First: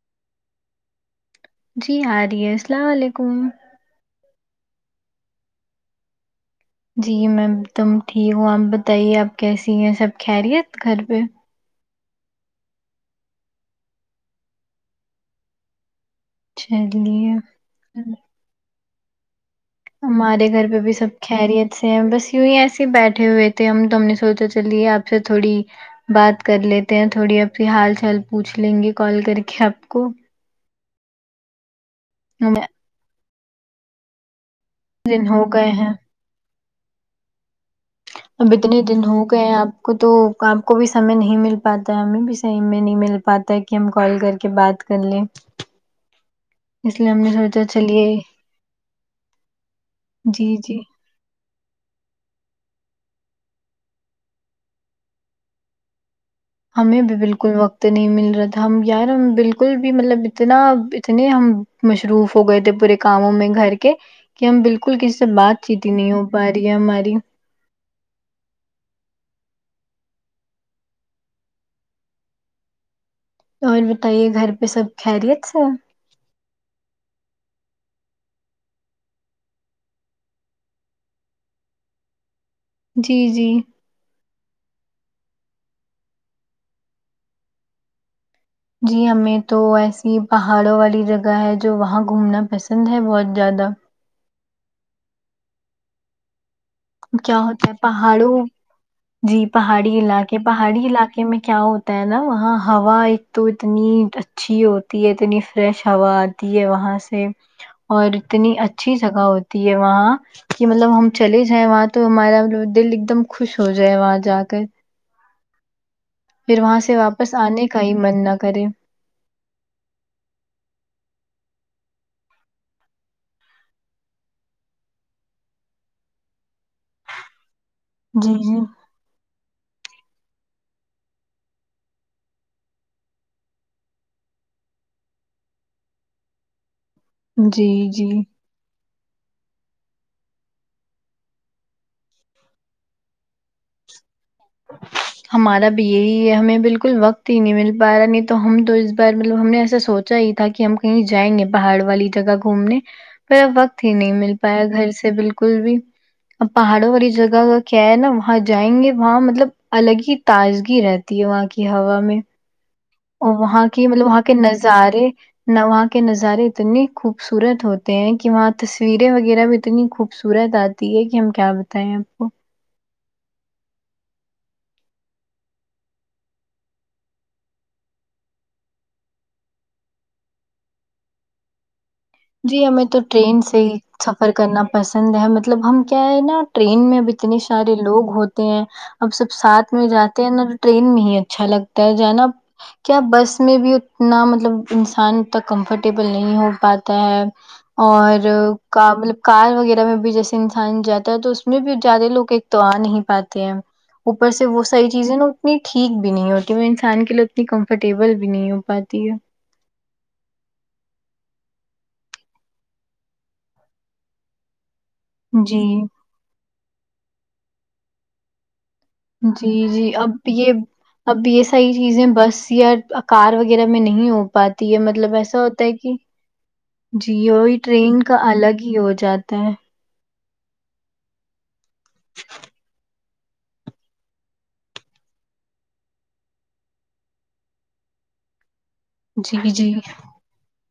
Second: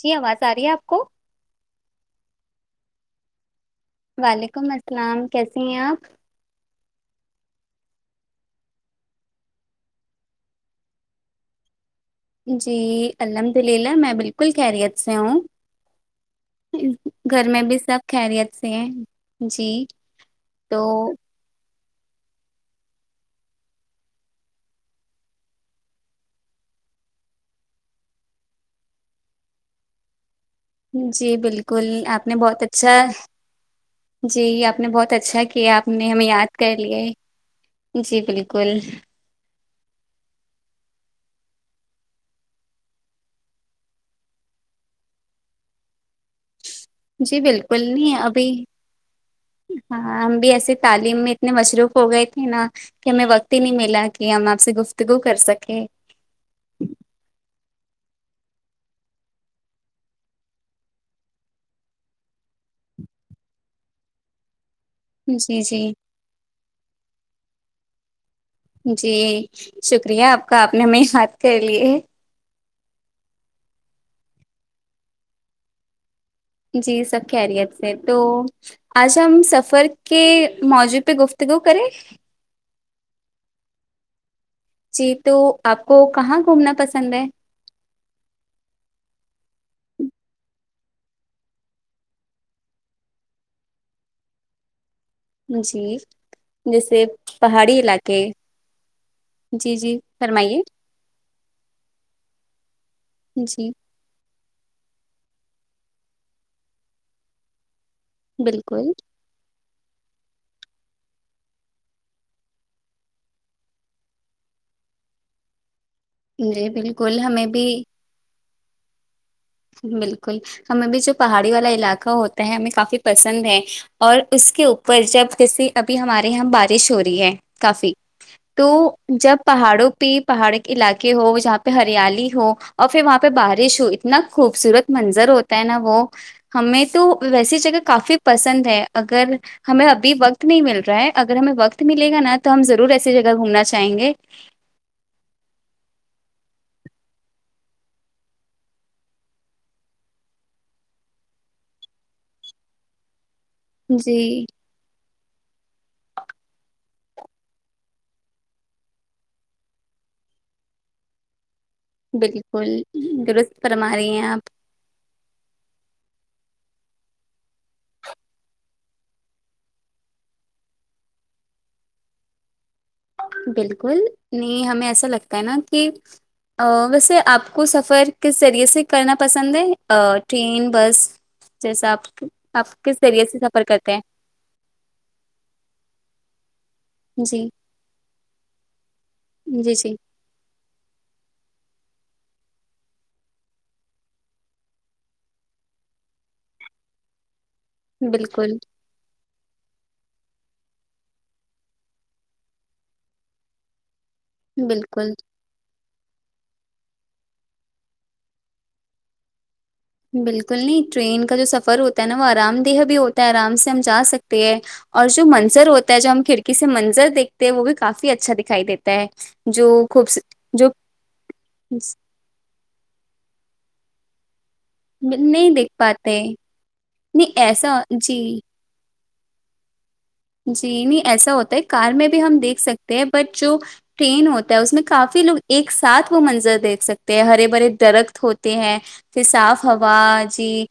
جی آواز آ رہی ہے آپ کو جی آ رہی ہے السلام علیکم وعلیکم السلام کیسی ہیں آپ جی میںم تم ٹھیک ہوں آپ بتائیے آپ کیسی ہیں سب خیر یت گھر پہ جی الحمد للہ میں بالکل خیریت سے ہوں چلیے گھر میں بھی سب خیریت سے ہیں جی ہمارے گھر پہ تو بھی سب کے خیریت سے بس یوں ہی ایس ہی بیٹھے ہوئے تھے ہم تو ہم نے سوچا چلیے آپ سے تھوڑی بات کر لیتے ہیں تھوڑی آپ سے حال چال پوچھ لیں گے کال کر کے آپ کو جی بالکل آپ نے بہت ہم- اچھا جی آپ آپ نے بہت دن اچھا ہو گئے کیا آپ ہیں نے ہمیں یاد کر لیا اب اتنے دن ہو گئے ہیں آپ کو تو آپ کو بھی سمے نہیں مل پاتا ہے ہمیں بھی سمے میں نہیں مل پاتا ہے کہ ہم کال کر کے بات کر لے جی بالکل نہیں ابھی ہاں ہم بھی جی ایسے جی تعلیم میں اتنے مصروف ہو گئے تھے نا کہ ہمیں وقت ہی نہیں ملا کہ ہم آپ سے گفتگو کر سکے ہمیں بھی بالکل وقت نہیں مل رہا تھا ہم یار ہم بالکل بھی مطلب اتنا اتنے ہم مشروف ہو گئے تھے پورے کاموں میں گھر کے کہ ہم بالکل کسی سے جی بات چیت ہی جی نہیں ہو پا رہی ہے ہماری جی شکریہ آپ کا آپ نے ہمیں یاد کرلئے اور بتائیے گھر پہ سب خیریت سے جی سب خیریت سے تو آج ہم سفر کے موضوع پہ گفتگو کریں جی جی جی تو آپ کو کہاں گھومنا پسند ہے جی ہمیں تو ایسی پہاڑوں والی جگہ ہے جو وہاں گھومنا پسند ہے بہت زیادہ جی جیسے کیا ہوتا ہے پہاڑی علاقے پہاڑوں جی پہاڑی جی علاقے فرمائیے پہاڑی علاقے میں کیا ہوتا ہے نا وہاں ہوا ایک تو جی اتنی اچھی ہوتی ہے اتنی فریش ہوا آتی ہے وہاں سے اور اتنی بالکل اچھی جگہ ہوتی ہے وہاں کہ مطلب ہم چلے ج ائے وہاں تو ہمارا دل ایک دم خوش ہو جائے وہاں جا کر پھر جی وہاں سے بالکل واپس ہمیں آنے کا بھی ہی من نہ کرے بالکل ہمیں بھی جو پہاڑی والا علاقہ ہوتا ہے ہمیں کافی پسند ہے اور اس کے اوپر جب جیسے ابھی ہمارے یہاں بارش ہو رہی ہے کافی جی جی تو جب پہاڑوں پہ پہاڑ کے علاقے ہو جہاں پہ ہریالی ہو اور پھر وہاں پہ بارش ہو اتنا خوبصورت منظر ہوتا ہے نا وہ ہمیں تو ویسی جی جگہ جی کافی پسند ہے اگر ہمیں ابھی وقت نہیں مل رہا ہے اگر ہمیں وقت ملے گا نا تو ہم ضرور ایسی جگہ گھومنا چاہیں گے ہمارا بھی یہی ہے ہمیں بالکل وقت ہی نہیں مل پا رہا نہیں تو ہم تو اس بار مطلب ہم نے ایسا سوچ چاہی تھا کہ ہم کہیں جائیں گے پہاڑ والی جگہ گھومنے پھر وقت ہی نہیں مل جی پایا گھر سے بلک بالکل بھی اب پہاڑوں والی جگہ کا کیا ہے نا وہاں جائیں گے وہاں مط طلب الگ ہی تازگی رہتی ہے وہاں کی ہوا میں کل وہاں کی مطلب وہاں کے نظارے وہاں کے نظارے اتنے خوبصورت ہوتے ہیں کہ وہاں تصویریں وغیرہ بھی اتنی خوبصورت آتے ہے کہ ہم کیا بتائیں آپ کو بالکل نہیں ہمیں ایسا لگتا ہے نا کہ آں ویسے آپ کو سفر کس ذریعے سے کرنا پسند ہے ٹرین بس جیسا آپ جی آپ ہمیں کس تو ذریعے ٹرین سے سفر ہی کرتے ہیں سفر کرنا پسند ہے مطلب ہم کیا ہے نا ٹرین میں بھی اتنے جی سارے لوگ ہوتے ہیں اب سب ساتھ جی میں جی جات تو نا ٹرین میں ہی اچھا لگتا ہے جانا کیا بس میں بھی اتنا مطلب انسان اتنا کمفرٹیبل نہیں ہو پات تے اور بالکل کا مطلب کار وغیرہ میں بھی جیسے انسان جاتا ہے تو اس میں بھی زیادہ لوگ ایک تو آ نہیں پاتے ہیں اوپر سے وہ ساری بالکل چیزیں نا ٹھیک بھی نہیں ہوتی وہ انسان کے لیے اتنی کمفرٹیبل بھی نہیں ہو پاتی ہے بالکل نہیں ٹرین کا جو سفر ہوتا ہے نا وہ آرام دہ بھی ہوتا ہے آرام سے ہم جا سکتے ہیں اور جو منظر جی ہوتا ہے جو ہم کھڑکی سے منظر دیکھتے ہیں وہ بھی کافی اچھا دکھائی دیت جی جی اب یہ اب یہ صحیح چیزیں بس یا کار وغیرہ میں نہیں ہو پاتی ہے مطلب ایسا نہیں ہوتا دیکھ ہے کہ پاتے نہیں جیو یہی ایسا ٹرین کا جی الگ ہی ہی ہو جاتا ہے جی نہیں ایسا ہوتا ہے کار میں بھی ہم دیکھ سکتے ہیں بٹ جو ٹرین ہوتا ہے اس میں کافی لوگ ایک ساتھ وہ منظر دیکھ سکتے ہیں ہرے برے درخت ہوتے ہیں پر جی، صاف جی، ہوا جی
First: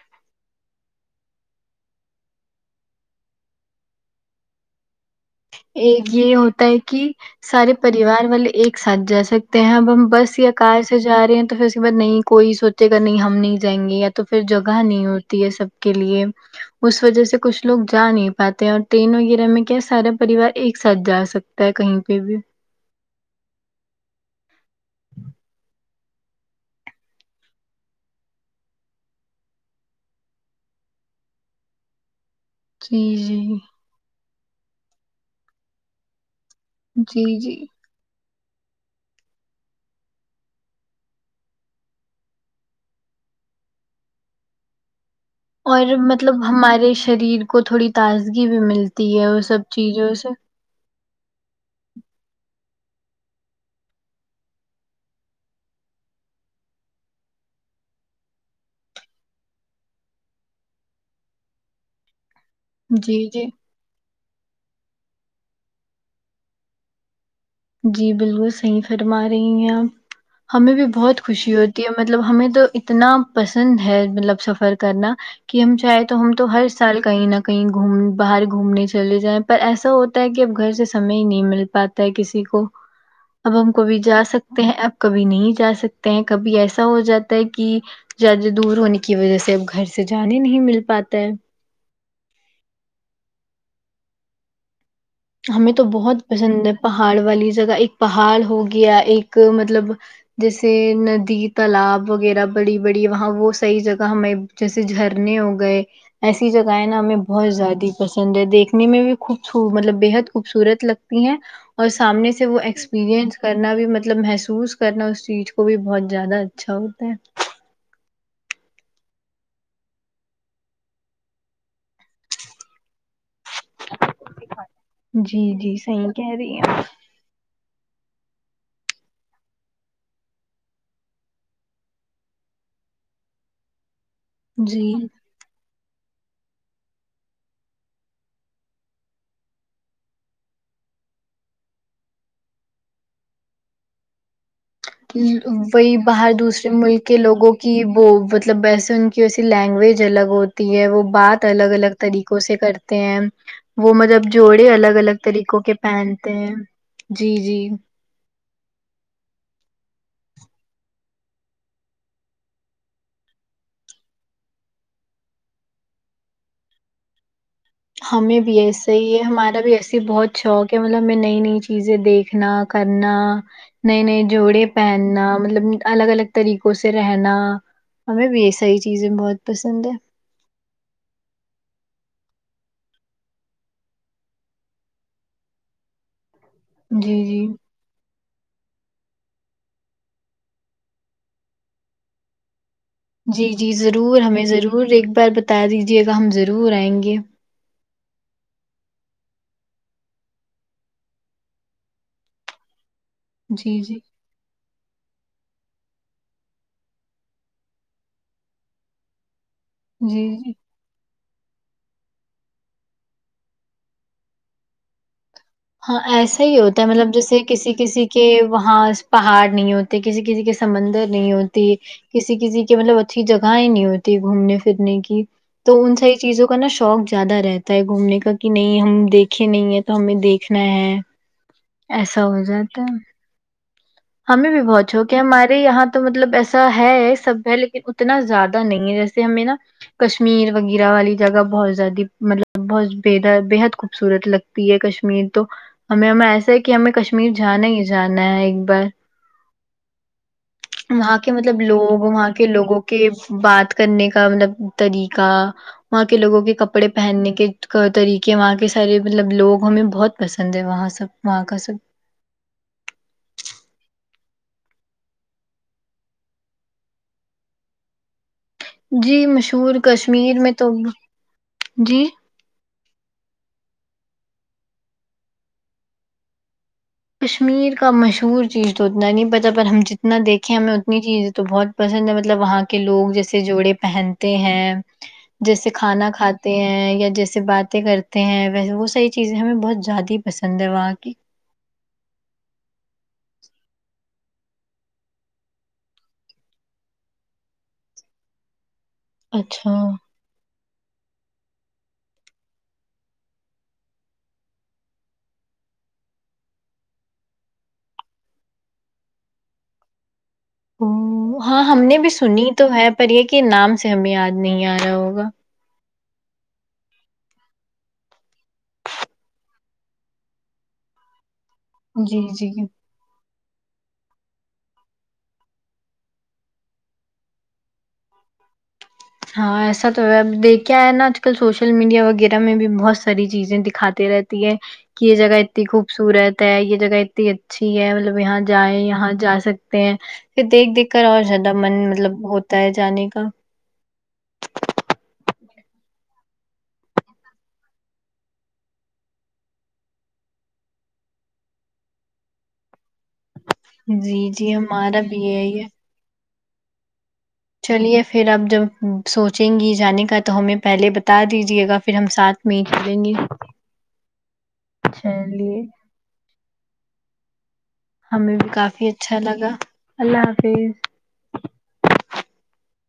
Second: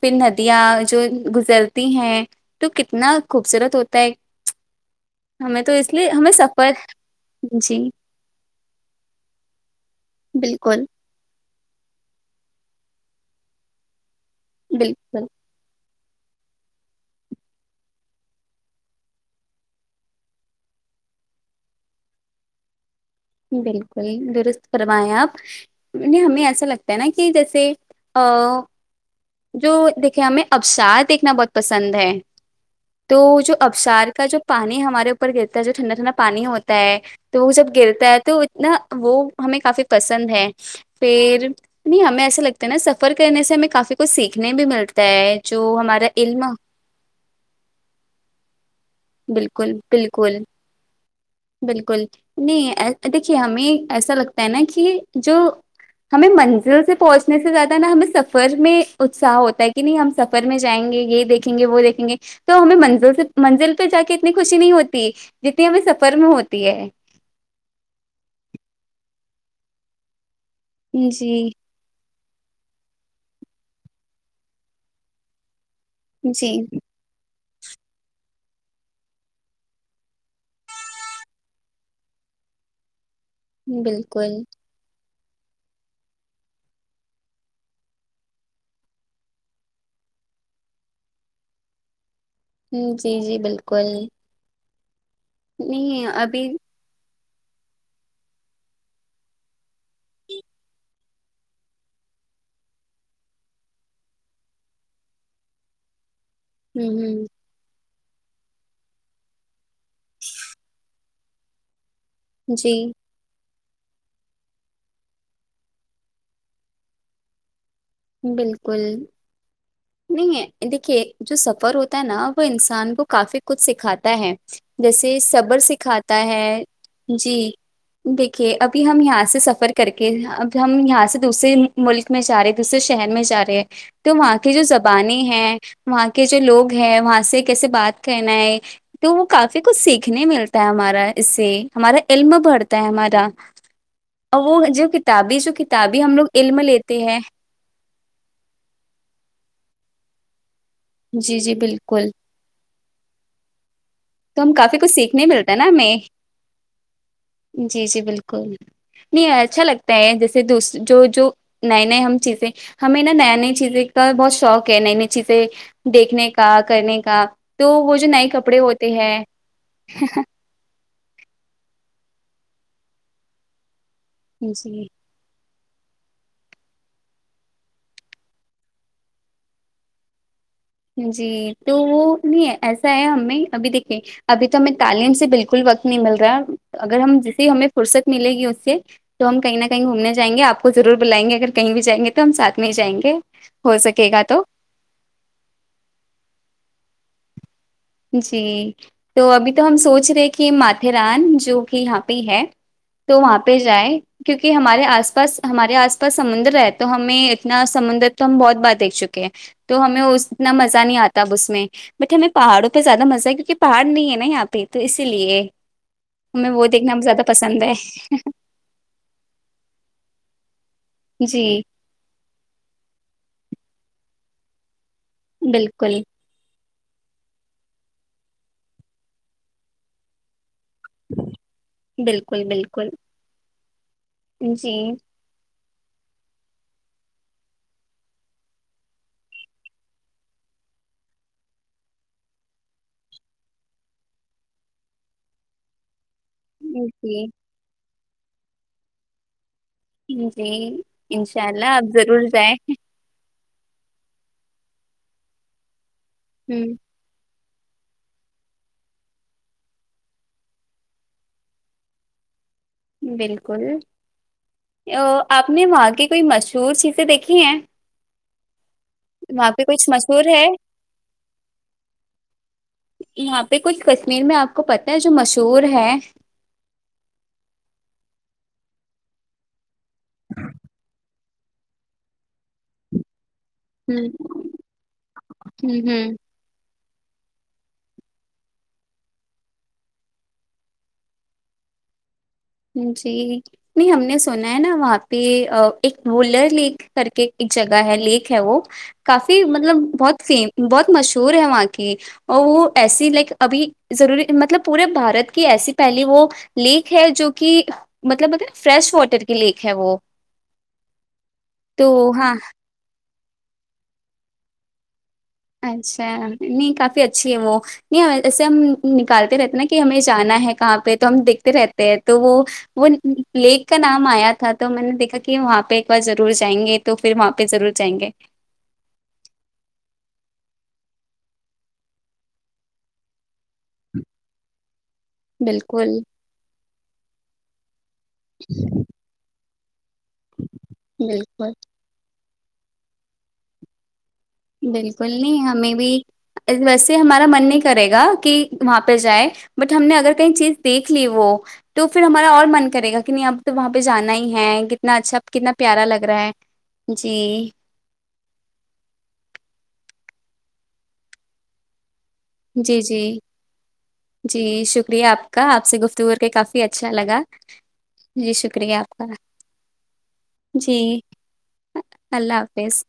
پھر ندیاں جو گزرتی ہیں تو کتنا خوبصورت ہوتا ہے ہمیں تو اس ایک لیے ہمیں یہ ہوتا سفر ہے کہ سارے جی پریوار والے ایک ساتھ جا سکتے ہیں اب ہم بس یا کار بالکل سے جا رہے ہیں تو پھر اس کے بعد نہیں کوئی سوچے گا نہیں ہم نہیں جائیں گے یا تو پھر جگہ نہیں بالکل ہوتی ہے سب کے لیے اس وجہ سے کچھ لوگ جا نہیں پاتے اور ٹرین وغیرہ میں کیا سارا پریوار ایک ساتھ جا سکتا ہے کہیں پہ بھی بالکل درست فرمائیں آپ نیی نیی ہمیں ایسا لگتا ہے نا کہ جیسے آ جو دیکھے ہمیں ابشار دیکھنا بہت پسند ہے جی، تو جی، جو ابشار کا جو پانی ہمارے اوپر گرتا ہے جو ٹھنڈا ٹھنڈا پانی ہمیں تا ہے جی، تو وہ جی۔ جب گرتا ہے تو اتنا وہ ہمیں کافی پسند ہے پھر نہیں ہمیں ایسا لگتا ہے نا سفر کرنے سے ہمیں کافی کچھ سیکھنے بھی ملتا ہے جو اور ہمارا مطلب علم ہمارے شریر کو تھوڑی تازگی بھی ملتی ہے وہ سب بالکل چیزوں سے بالکل بالکل نہیں دیکھیے ہمیں ایسا لگتا ہے نا کہ جو ہمیں منزل سے پہنچنے سے زیادہ نا ہمیں سفر میں اتساہ ہوتا ہے کہ نہیں ہم سفر سفر میں جائیں گے یہ دیکھیں گے وہ دیکھیں گے تو ہمیں منزل جی سے جی منزل پہ جا کے اتنی خوشی نہیں ہوتی جتنی ہمیں سفر میں ہوتی ہے جی بالکل صحیح فرما رہی ہیں آپ ہمیں بھی بہت جی خوشی ہے مطلب ہمیں تو اتنا پسند ہے مطلب سفر کرنا کہ ہم شاید تو ہم تو جی ہر سال کہیں نہ کہیں گھوم باہر گھومنے چلے جائیں پر ایسا ہوتا ہے کہ اب گھر سے سمے ہی نہیں مل پاتا ہے کسی کو اب ہم کبھی جا بالکل سکتے ہیں اب کبھی نہیں جا سکتے ہیں کبھی ایسا ہو جاتا ہے کہ زیادہ دور ہونے کی وجہ سے اب گھر سے جانے نہیں مل پاتا ہے ہم جی جی بالکل ہمیں تو نہیں بہت ابھی پسند ہے پہاڑ والی جگہ ایک پہاڑ ہو گیا ایک مطلب جیسے ندی تالاب وغیرہ بڑی بڑی وہاں وہ صحیح جگہ ہمیں جیسے جھرنے ہو گئے ایسی ہ جگہیں نا ہمیں ہ بہت زیادہ پسند ہے دیکھنے میں بھی خوب صو مطلب بےحد خوبصورت لگ تی ہیں اور سامنے سے وہ جی ایکسپیرئنس کرنا بھی مطلب محسوس کرنا اس چیز کو بھی بہت زیادہ اچھا ہوتا ہے بالکل نہیں ہے دیکھیے جو سفر ہوتا ہے نا وہ انسان کو کافی کچھ سکھاتا ہے جیسے جی صبر جی صحیح سکھاتا کہہ رہی ہے ہیں آپ۔ جی دیکھیے ابھی ہم یہاں سے سفر کر کے اب ہم یہاں سے دوسرے ملک میں جا رہے دوسرے شہر میں جا رہے ہیں تو وہاں کی جو جی زبانیں ہیں وہاں کے جو لوگ ہیں وہاں سے کیسے بات کرنا ہے تو وہ کافی کچھ سیکھنے ملتا ہے ہمارا اس سے ہمارا علم بڑھتا ہے ہمارا اور وہ مجھے کت کہ وہی باہر دوسرے ملک کے ہیں لوگوں کہ وہ مطلب ویسے ان کی ویسی لینگویج الگ ہوتی ہے وہ جی بات جی الگ الگ بالکل طریقے قوں سے کرتے ہیں وہ مطلب تو ہم جوڑے کافی کچھ الگ الگ سیکھنے ملتا ہے طریقوں نا کے ہمیں پہنتے ہیں جی جی جی بالکل نہیں اچھا لگتا ہے جیسے دوسر جو جو نیے نئے ہم چیزیں ہمیں نا نیے نیے چیزیں کا بہت شوق ہے نئی نئی چیزیں دیکھنے کا کرنے کا تو وہ جو نئے کپڑے ہوتے تو یہ ہیں ہمارا بھی ایسی بہت شوق ہے مطلب میں نئی نئی چیزیں دیکھنا کرنا نئی نئی جوڑے جی پہننا مطلب الگ الگ طریقوں سے رہنا ہمیں بھی یہ ساری چیزیں بہت پسند ہے جی تو وہ نہیں ہے ایسا ہے ہمیں ابھی دیکھے ابھی تو ہمیں تعلیم سے بالکل وقت نہیں مل رہا ہے اگر ہم جی جی جسے ہمیں فرصت ملے گی اس سے تو ہم کہیں نہ کہیں گھوم نے جائیں گے آپ کو ضور بلائیں گے اگر کہیں بھی جاینگے تو ہم ساتھ میں جاینگے جی جی ضرور ہمیں ضرور ایک بار بتا دیجیے گا ہم ضرور آئیں گے جی تو ابھی تو ہم سوچ رہے کہ ماتاتران جو کہ یہاں پہ ہی ہے تو وہاں پہ جی، جائے جی، کیونکہ ہمارے آس پاس ہمارے آس پاس سمندر ہے تو ہمیں اتنا سمندر تو ہم بہت بار دیکھ چکے ہیں تو ہمیں جی، اتنا جی۔ مزہ نہیں آتا اس اس میں بٹ ہمیں پہاڑوں پہ زیادہ مزہ ہے کیونکہ پہاڑ نہیں ہے نا یہاں پہ تو اسی لیے ہاں ایسا ہمیں ہی وہ ہوتا ہے دیکھنا مطلب زیادہ جیسے پسند کسی ہے کسی کے وہاں پہاڑ نہیں ہوتے کسی کسی کے سمندر نہیں جی ہوتی کسی کسی کی مطلب اچھی جگہیں نہیں ہوتی گھومنے پھرنے کی تو ان بالکل س چیزوں کا نا شوق زیادہ رہتا ہے گھومنے کا کہ نہیں ہم دیکھے نہیں ہے تو ہمیں دیکھ میں ایسا ہو بالکل جاتا بالکل ہے ہمیں بھی جی بہت شوک کہ ہمارے یہاں تو مطلب ایسا ہے سب ہے لیکن اتنا زیادہ نہیں ہے جیسے ہمیں نا کشمیر وغیرہ والی جگہ بہت زیادہ مطلب بہت بے بےحد خوبصورت لگتی پ ہے کشمیر تو ہمیں ہمیں ایسا ہے کہ ہمیں جی کشمیر جانا ہی جانا ہے ایک بار جی جی وہاں کے انشاء مطلب اللہ آپ لوگ ضرور وہاں کے جائیں لوگوں کے بات کرنے کا مطلب طریقہ وہاں کے لوگوں کے ہ کپڑے پہننے کے طریقے وہاں کے سارے مطلب لوگ ہمیں بہت پسند ہے وہاں سب وہاں کا سب بالکل آپ نے وہاں کی کوئی مشہور چیزیں دیکھی ہیں جی وہاں پہ مشہور کچھ مشہور کشمیر ہے میں تو جی یہاں پہ کچھ کشمیر میں آپ کو پت ہے جو مشہور ہے کشمیر کا مشہور چیز تو اتنا نہیں پتا پر ہم جتنا دیکھیں ہمیں اتنی چیز تو بہت پسند ہے مطلب وہاں کے لوگ جیسے جوڑے ہوں پہنتے ہیں جیسے ہوں کھانا ہوں کھات ت ہیں یا جیسے باتیں کرتے ہیں ویسے وہ صحیح چیزیں ہمیں بہت زیادہ ہی پسند ہے وہاں کی جی نہیں ہم نے سنا ہے نا وہاں پہ ایک ولر لیک کر کے ایک جگہ ہے لیک ہے وہ کافی اچھا مطلب بہت فیم بہت مشہور ہے وہاں کی اور وہ ایسی لائک ابھی ضروری مطلب پورے بھارت کی ایسی پہلی وہ لیک ہے جو کہ مطلب ا فریش واٹر کی لیک ہے وہ ہاں ہم تو نے بھی ہاں سنی تو ہے پر یہ کہ نام سے ہمیں یاد نہیں آ رہا ہوگا اچھا نہیں کافی اچھی ہے وہ نہیں ایسے ہم نکالتے رہتے ہیں نا کہ ہمیں جانا ہے کہاں پہ تو ہم دیکھتے رہتے تو جی وہ جی وہ لیک کا نام آیا تھا تو میں نے دیکھا کہ وہاں پہ ایک بار ضرور جائیں گے تو پھر وہاں پہ ضرور جائیں گے ہاں ایسا تو ہے اب دیکھ کے ہے نا آج کل سوشل میڈیا وغیرہ میں بھی بہت ساری چیزیں دکھاتے رہتے تی ہے کہ یہ جگہ اتنی بالکل خوبصورت ہے یہ جگہ اتنی اچھی ہے مطلب یہاں جائیں یہاں جا سک پھر دیکھ دیکھ کر اور بالکل زیادہ من مطلب ہوتا ہے جانے کا بالکل نہیں ہمیں بھی ویسے ہمارا من نہیں کرے گا کی وہاں پہ جائے بٹ ہم نے اگر کہیں چیز دیکھ لی وہ تو پھر ہمارا اور من کرے گا کہ نہیں اب تو وہاں پہ جانا جی ہی ہے جی کتنا ہمارا اچھا بھی کتنا یہی ہے پیارا لگ رہا ہے جی چلیے پھر آپ جب سوچیں گی جانے کا تو ہمیں پہلے بتا دیجیے گا پھر ہم ساتھ میں ہی جی جی چلیں گے جی شکریہ آپ کا چلیے آپ سے گفتگور کہ کافی اچھا لگا جی ہمیں بھی شکریہ کافی آپ کا اچھا لگا اللہ حافظ جی اللہ حافظ